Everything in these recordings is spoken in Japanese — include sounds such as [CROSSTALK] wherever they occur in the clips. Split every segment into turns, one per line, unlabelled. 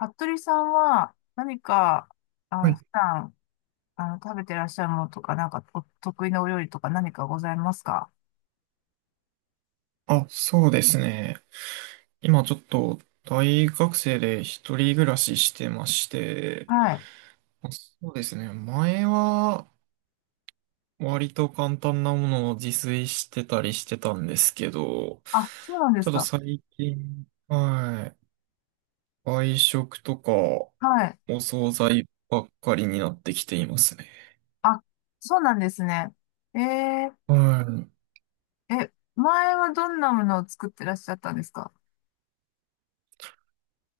服部さんは何か、
はい。
普段、食べてらっしゃるものとか、なんかお得意なお料理とか何かございますか？
あ、そうですね。今ちょっと大学生で一人暮らししてまして、
はい。
まあそうですね。前は割と簡単なものを自炊してたりしてたんですけど、
あ、そうなんで
ち
す
ょっと
か。
最近、はい、外食とか
はい。
お惣菜ばっかりになってきていますね。
あ、そうなんですね。えー、
はい。
え、前はどんなものを作ってらっしゃったんですか？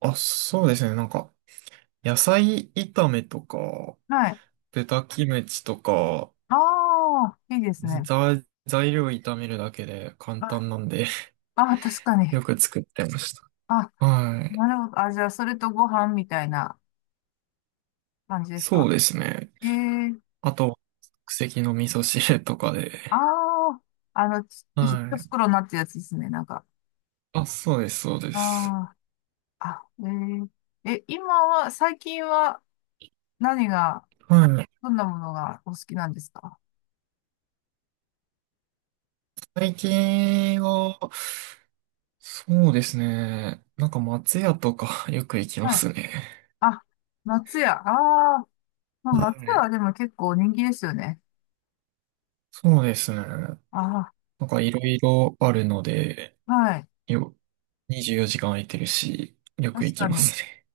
あ、そうですね。なんか、野菜炒めとか、
はい。
豚キムチとか、
ああ、いいですね。
ざ材料炒めるだけで簡
あ、
単なんで [LAUGHS]
あ、確かに。
よく作ってまし
あ、
た。はい。
なるほど。あ、じゃあ、それとご飯みたいな感じです
そ
か？
うですね。
ええー、
あと、即席の味噌汁とか
あ
で。
あ、ち
は
一
い。
袋になってるやつですね、なんか。
あ、そうです、そうで
あ
す。
あ。あ、えー、え、今は、最近は何が、
はい。
どんなものがお好きなんですか？
最近は、そうですね。なんか松屋とか [LAUGHS] よく行きま
はい。
すね。
あ、松屋。ああ、まあ、
は
松屋は
い。
でも結構人気ですよね。
そうですね。
あ
なんかいろいろあるので、
あ、はい。
よ、24時間空いてるし、よく
確
行き
か
ま
に。
すね。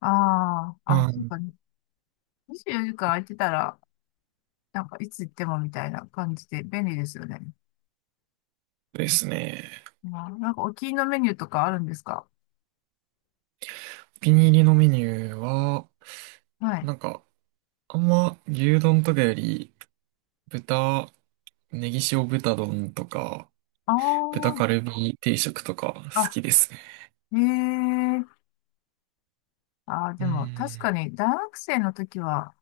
ああ、あ、
は
そう
い。
かね。24時間空いてたら、なんかいつ行ってもみたいな感じで便利ですよね。
ですね。
まあ、なんかお気に入りのメニューとかあるんですか？
お気に入りのメニューは、
はい。
なんか、あんま牛丼とかより、豚、ネギ塩豚丼とか、豚
あ
カルビ定食とか好
あ、
きですね。
あ、ええ、ああ、
う
でも確
ん。
かに大学生の時は、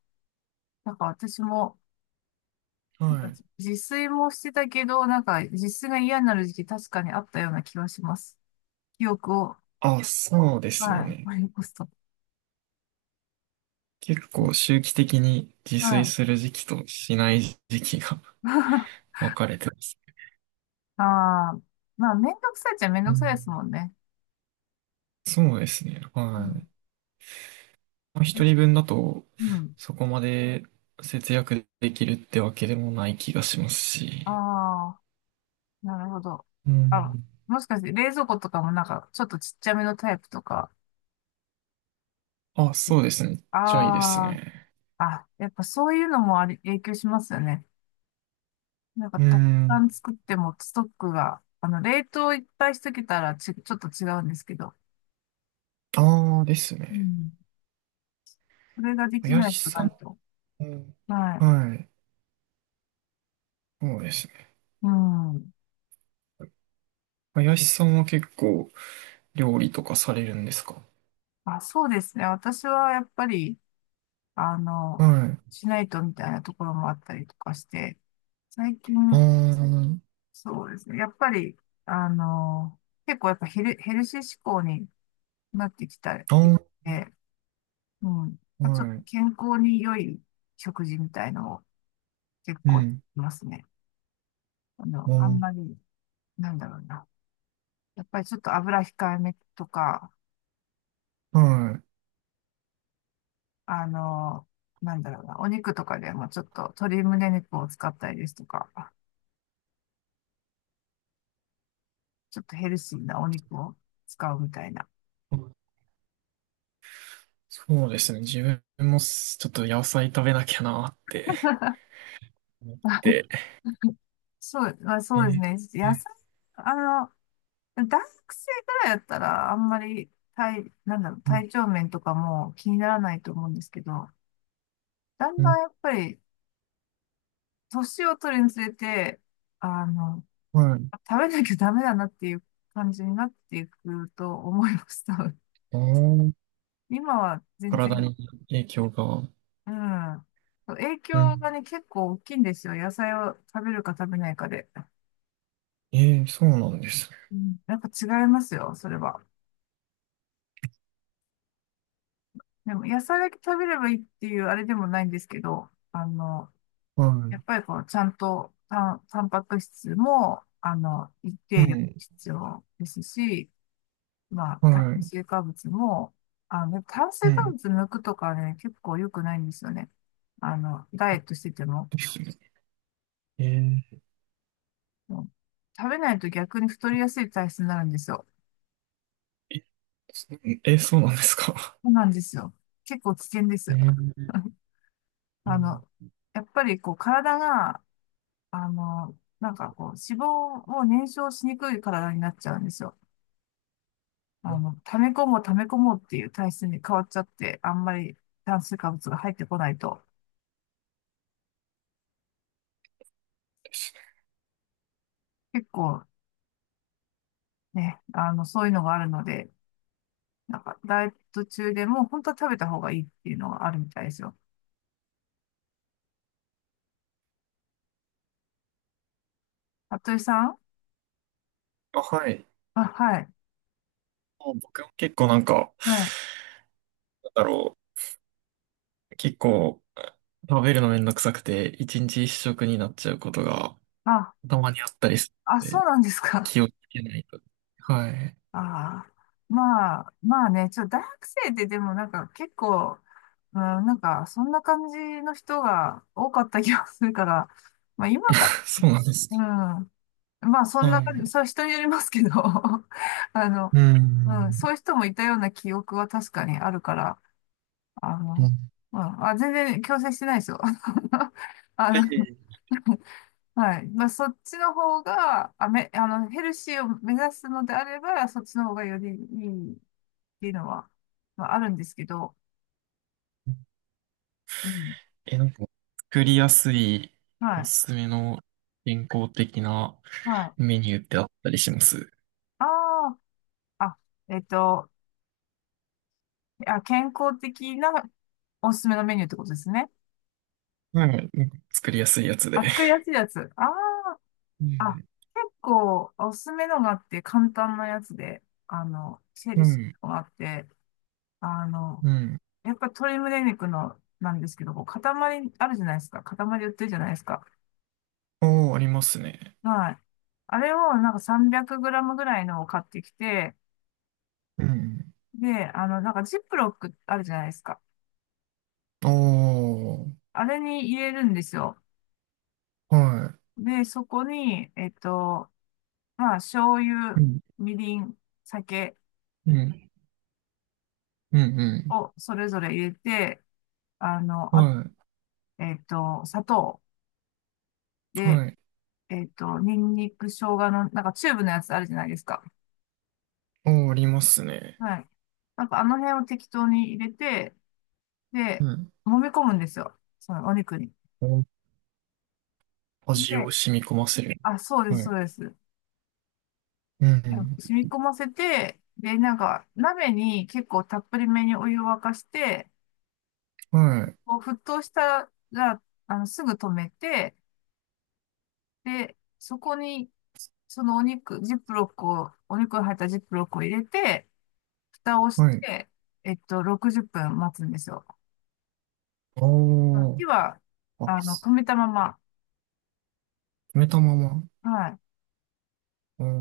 なんか私も、
は
なんか
い。
自炊もしてたけど、なんか自炊が嫌になる時期確かにあったような気はします。記憶を、
あ、そうですよ
はい、
ね。
思い起こすと。
結構周期的に自
は
炊す
い。
る時期としない時期が
[LAUGHS]
[LAUGHS] 分かれてます。
ああ、まあ、めんどくさいっちゃめん
う
どくさいで
ん。
すもんね。
そうですね。
う
は
ん。
い。まあ、
え、
一人分だと、
うん。
そこまで節約できるってわけでもない気がします
あ
し。
あ、なるほど。
う
あ、
ん。
もしかして冷蔵庫とかもなんかちょっとちっちゃめのタイプとか。
あ、そうですね。めっちゃいいです
あ
ね。
あ、あ、やっぱそういうのもあり、影響しますよね。なんか、
うー
たくさ
ん。
ん作ってもストックが、冷凍いっぱいしとけたらち、ちょっと違うんですけど、
ああ、です
う
ね。
ん。それができ
林
ないとな
さん
ると。
も、
はい。
はい。そうですね。
うん。
林さんは結構料理とかされるんですか？
あ、そうですね。私はやっぱり、あの、
はい。
しないとみたいなところもあったりとかして、最近、
あ
そうですね。やっぱり、あの、結構やっぱヘル、ヘルシー志向になってきたり
あ、あ
で、うん。
あ、
ちょっ
は
と
い。
健康に良い食事みたいのを結
う
構、
ん。
いますね。あんま
あ
り、なんだろうな。やっぱりちょっと油控えめとか、
ー、はい。
あの、なんだろうな。お肉とかでもちょっと鶏胸肉を使ったりですとか、ちょっとヘルシーなお肉を使うみたいな。
そうですね。自分もちょっと野菜食べなきゃなーって
[LAUGHS]
思って。
そう、まあ、そ
え
うです
ー、
ね。
え
野菜、
ー、
あの、大学生ぐらいやったら、あんまり体、なんだろう、
うん、
体調面とかも気にならないと思うんですけど、だん
う
だ
ん、
んやっぱり、年を取るにつれて、あの、
はい。
食べなきゃダメだなっていう感じになっていくと思います、多分。
ああ、
今は全
体
然、
に影響が。
うん。影
うん。
響がね、結構大きいんですよ。野菜を食べるか食べないかで。
ええ、そうなんですね。
うん、やっぱ違いますよ、それは。でも、野菜だけ食べればいいっていうあれでもないんですけど、
は
やっ
い。
ぱりこう、ちゃんとタン、タンパク質も、一
う
定量
ん。
必要ですし、まあ、
は
炭
い。
水化物も、炭
う
水化
ん。
物抜くとかね、結構良くないんですよね。ダイエットしてても。
ですね。え
うん、食べないと逆に太りやすい体質になるんですよ。
え、そうなんですか？
そうなんですよ。結構危険です
え
よ。
ー、
[LAUGHS]
う
あ
ん、
の、やっぱりこう、体が、なんかこう、脂肪を燃焼しにくい体になっちゃうんですよ。溜め込もう溜め込もうっていう体質に変わっちゃって、あんまり炭水化物が入ってこないと、
ですね。
結構ね、そういうのがあるので、なんか、ダイエット中でも、本当は食べた方がいいっていうのがあるみたいですよ。服部さん、
あ、はい。
あ、はい。
もう僕も結構なんか、
はい。
なんだろう。結構、食べるのめんどくさくて、一日一食になっちゃうことが
あ、
たまにあったりす
あ、
るの
そう
で、
なんですか。
気をつけないと。はい。
[LAUGHS] ああ。まあ、まあね、ちょ、大学生ででもなんか結構、うん、なんか、そんな感じの人が多かった気がするから、まあ今か、
[LAUGHS] そうなんです
うん。
か。
まあそ
は
んな感じ、
い。
それは人によりますけど、[LAUGHS] あの、
う
うん、そ
ん。
ういう人もいたような記憶は確かにあるから、あ
う
の、
ん。
まあ、あ全然強制してないですよ。[LAUGHS] あ
は
の、
い。
[LAUGHS] はい。まあ、そっちの方が、あ、め、ヘルシーを目指すのであれば、そっちの方がよりいいっていうのは、まあ、あるんですけど、うん。
え、なんか、作りやすい
は
お
い。
すすめの健康的な
はい。
メニューってあったりします？
ああ、あ、えっと、あ、健康的なおすすめのメニューってことですね。
はい。なんか作りやすいやつで。
あ、作りやすいやつ。あ
う
あ、あ、
ん。
結構おすすめのがあって、簡単なやつで、ヘ
う
ルシ
ん。
ーのがあって、あの、
うん。
やっぱ鶏胸肉のなんですけど、こう塊あるじゃないですか。塊売ってるじゃないですか。
おー、ありますね。
はい。あれをなんか 300g ぐらいのを買ってきて、
うん。
で、なんかジップロックあるじゃないですか。
おー、
あれに入れるんですよ。
は
で、そこに、まあ、醤油、
い。うん。
みりん、酒
うん。うん。
をそれぞれ入れて、
う
あ、
ん。はい。
砂糖で、
はい。
ニンニク、生姜の、なんかチューブのやつあるじゃないですか。
おー、ありますね。
はい。なんかあの辺を適当に入れて、
う
で、
ん。
揉み込むんですよ。そのお肉に。
お
で、
味を染み込ませる。
あ、そうで
は
す、
い。
そうです。
う
で
ん。
染み込ませて、で、なんか鍋に結構たっぷりめにお湯を沸かして、
はい。
こう沸騰したら、すぐ止めて、で、そこに、そのお肉、ジップロックを、お肉が入ったジップロックを入れて、蓋をし
はい。
て、60分待つんですよ。
おー、
火は、
あ、す
止めたまま。
止めたまま。
はい。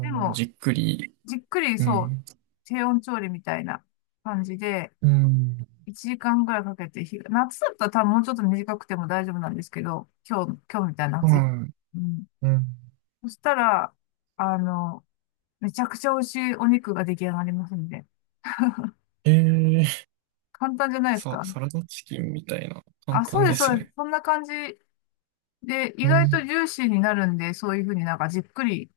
で
ー、
も、
じっくり。
じっくり、
う
そう、
ん。
低温調理みたいな感じで、
うん。
1時間ぐらいかけて火が、夏だったら多分もうちょっと短くても大丈夫なんですけど、今日みたいな暑い。
は
うん。
い。うん。
そしたら、あの、めちゃくちゃ美味しいお肉が出来上がりますんで。
えー、
簡単じゃないですか。
サラダチキンみたいな。簡
あ、そう
単
で
で
す、そ
す
うです。
ね。
そんな感じで、意
うん、
外とジューシーになるんで、そういうふうになんかじっくり、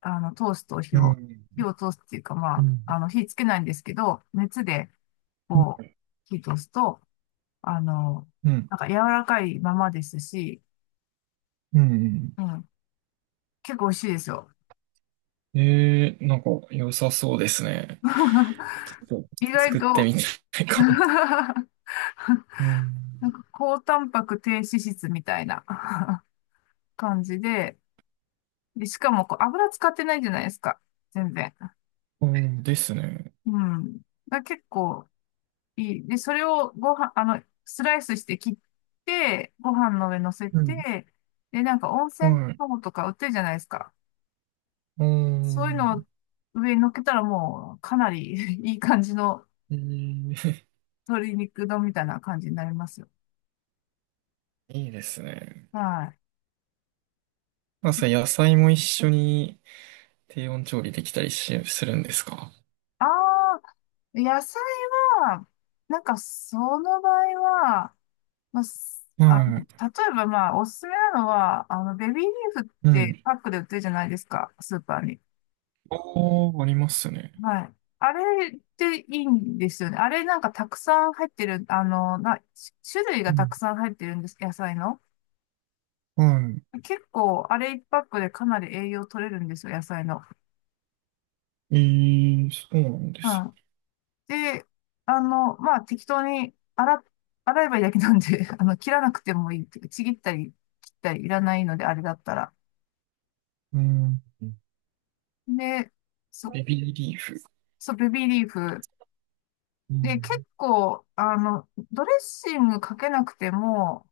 通すと火
う
を、火
ん、
を通すっていうか、ま
う
あ、
ん、
火つけないんですけど、熱で、
う
こ
ん、
う、火通すと、あの、
うん。
なんか柔らかいままですし、
うん。
うん、結構美味しいですよ。
えー、なんか良さそうですね。ち
[LAUGHS]
ょっと
意外
作って
と
みたい
[LAUGHS]
かも。う
なん
ん、
か高タンパク低脂質みたいな [LAUGHS] 感じで、で、しかもこう油使ってないじゃないですか。全然。
うん、ですね。
うん。だから結構いい。で、それをご飯、スライスして切って、ご飯の上乗せ
うん、
て、で、なんか温泉
はい。
卵とか売ってるじゃないですか。
う
そういうの
ん、
を上に乗っけたらもうかなり [LAUGHS] いい感じの
えー
鶏肉丼みたいな感じになりますよ。
[LAUGHS] いいですね。
はい。
まあ、それ野菜も一緒に低温調理できたりするんですか？
ああ、野菜は、なんかその場合は、まあ、すあの、
はい。
例えばまあ、おすすめなのは、ベビーリーフっ
う
て
ん。
パックで売ってるじゃないですか、スーパーに。
ああ、ありますね。
はい。あれっていいんですよね。あれなんかたくさん入ってる、な、し種類
う
がた
ん。
くさん入ってるんです、野菜の。
は
結構、あれ一パックでかなり栄養取れるんですよ、野菜の。
い。えー、そうなんで
う
す。
ん、で、まあ、適当に洗っ、洗えばいいだけなんで、[LAUGHS] 切らなくてもいいっていうか。ちぎったり、切ったりいらないので、あれだったら。
うん。
で、そ、
ベビーリーフ。
そう、ベビーリーフ。
う
で、結
ん。
構、ドレッシングかけなくても、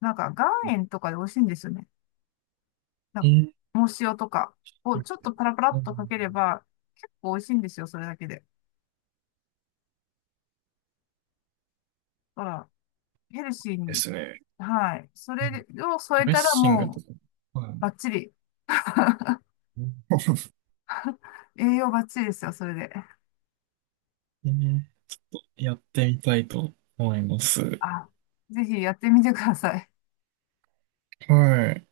なんか、岩塩とかで美味しいんですよね。なん
え
か、
ー、
藻塩とかをちょっとパラパラ
う
っ
ん、
とかければ、結構美味しいんですよ、それだけで。だから、ヘルシー
で
に。
すね。
はい。そ
うん。
れを
ド
添え
レッ
たら
シングと
もう、
か、はい。
バッチリ。
うん。
栄養バッチリですよ、それで。
えーちょっとやってみたいと思います。
あ、ぜひやってみてください。
はい。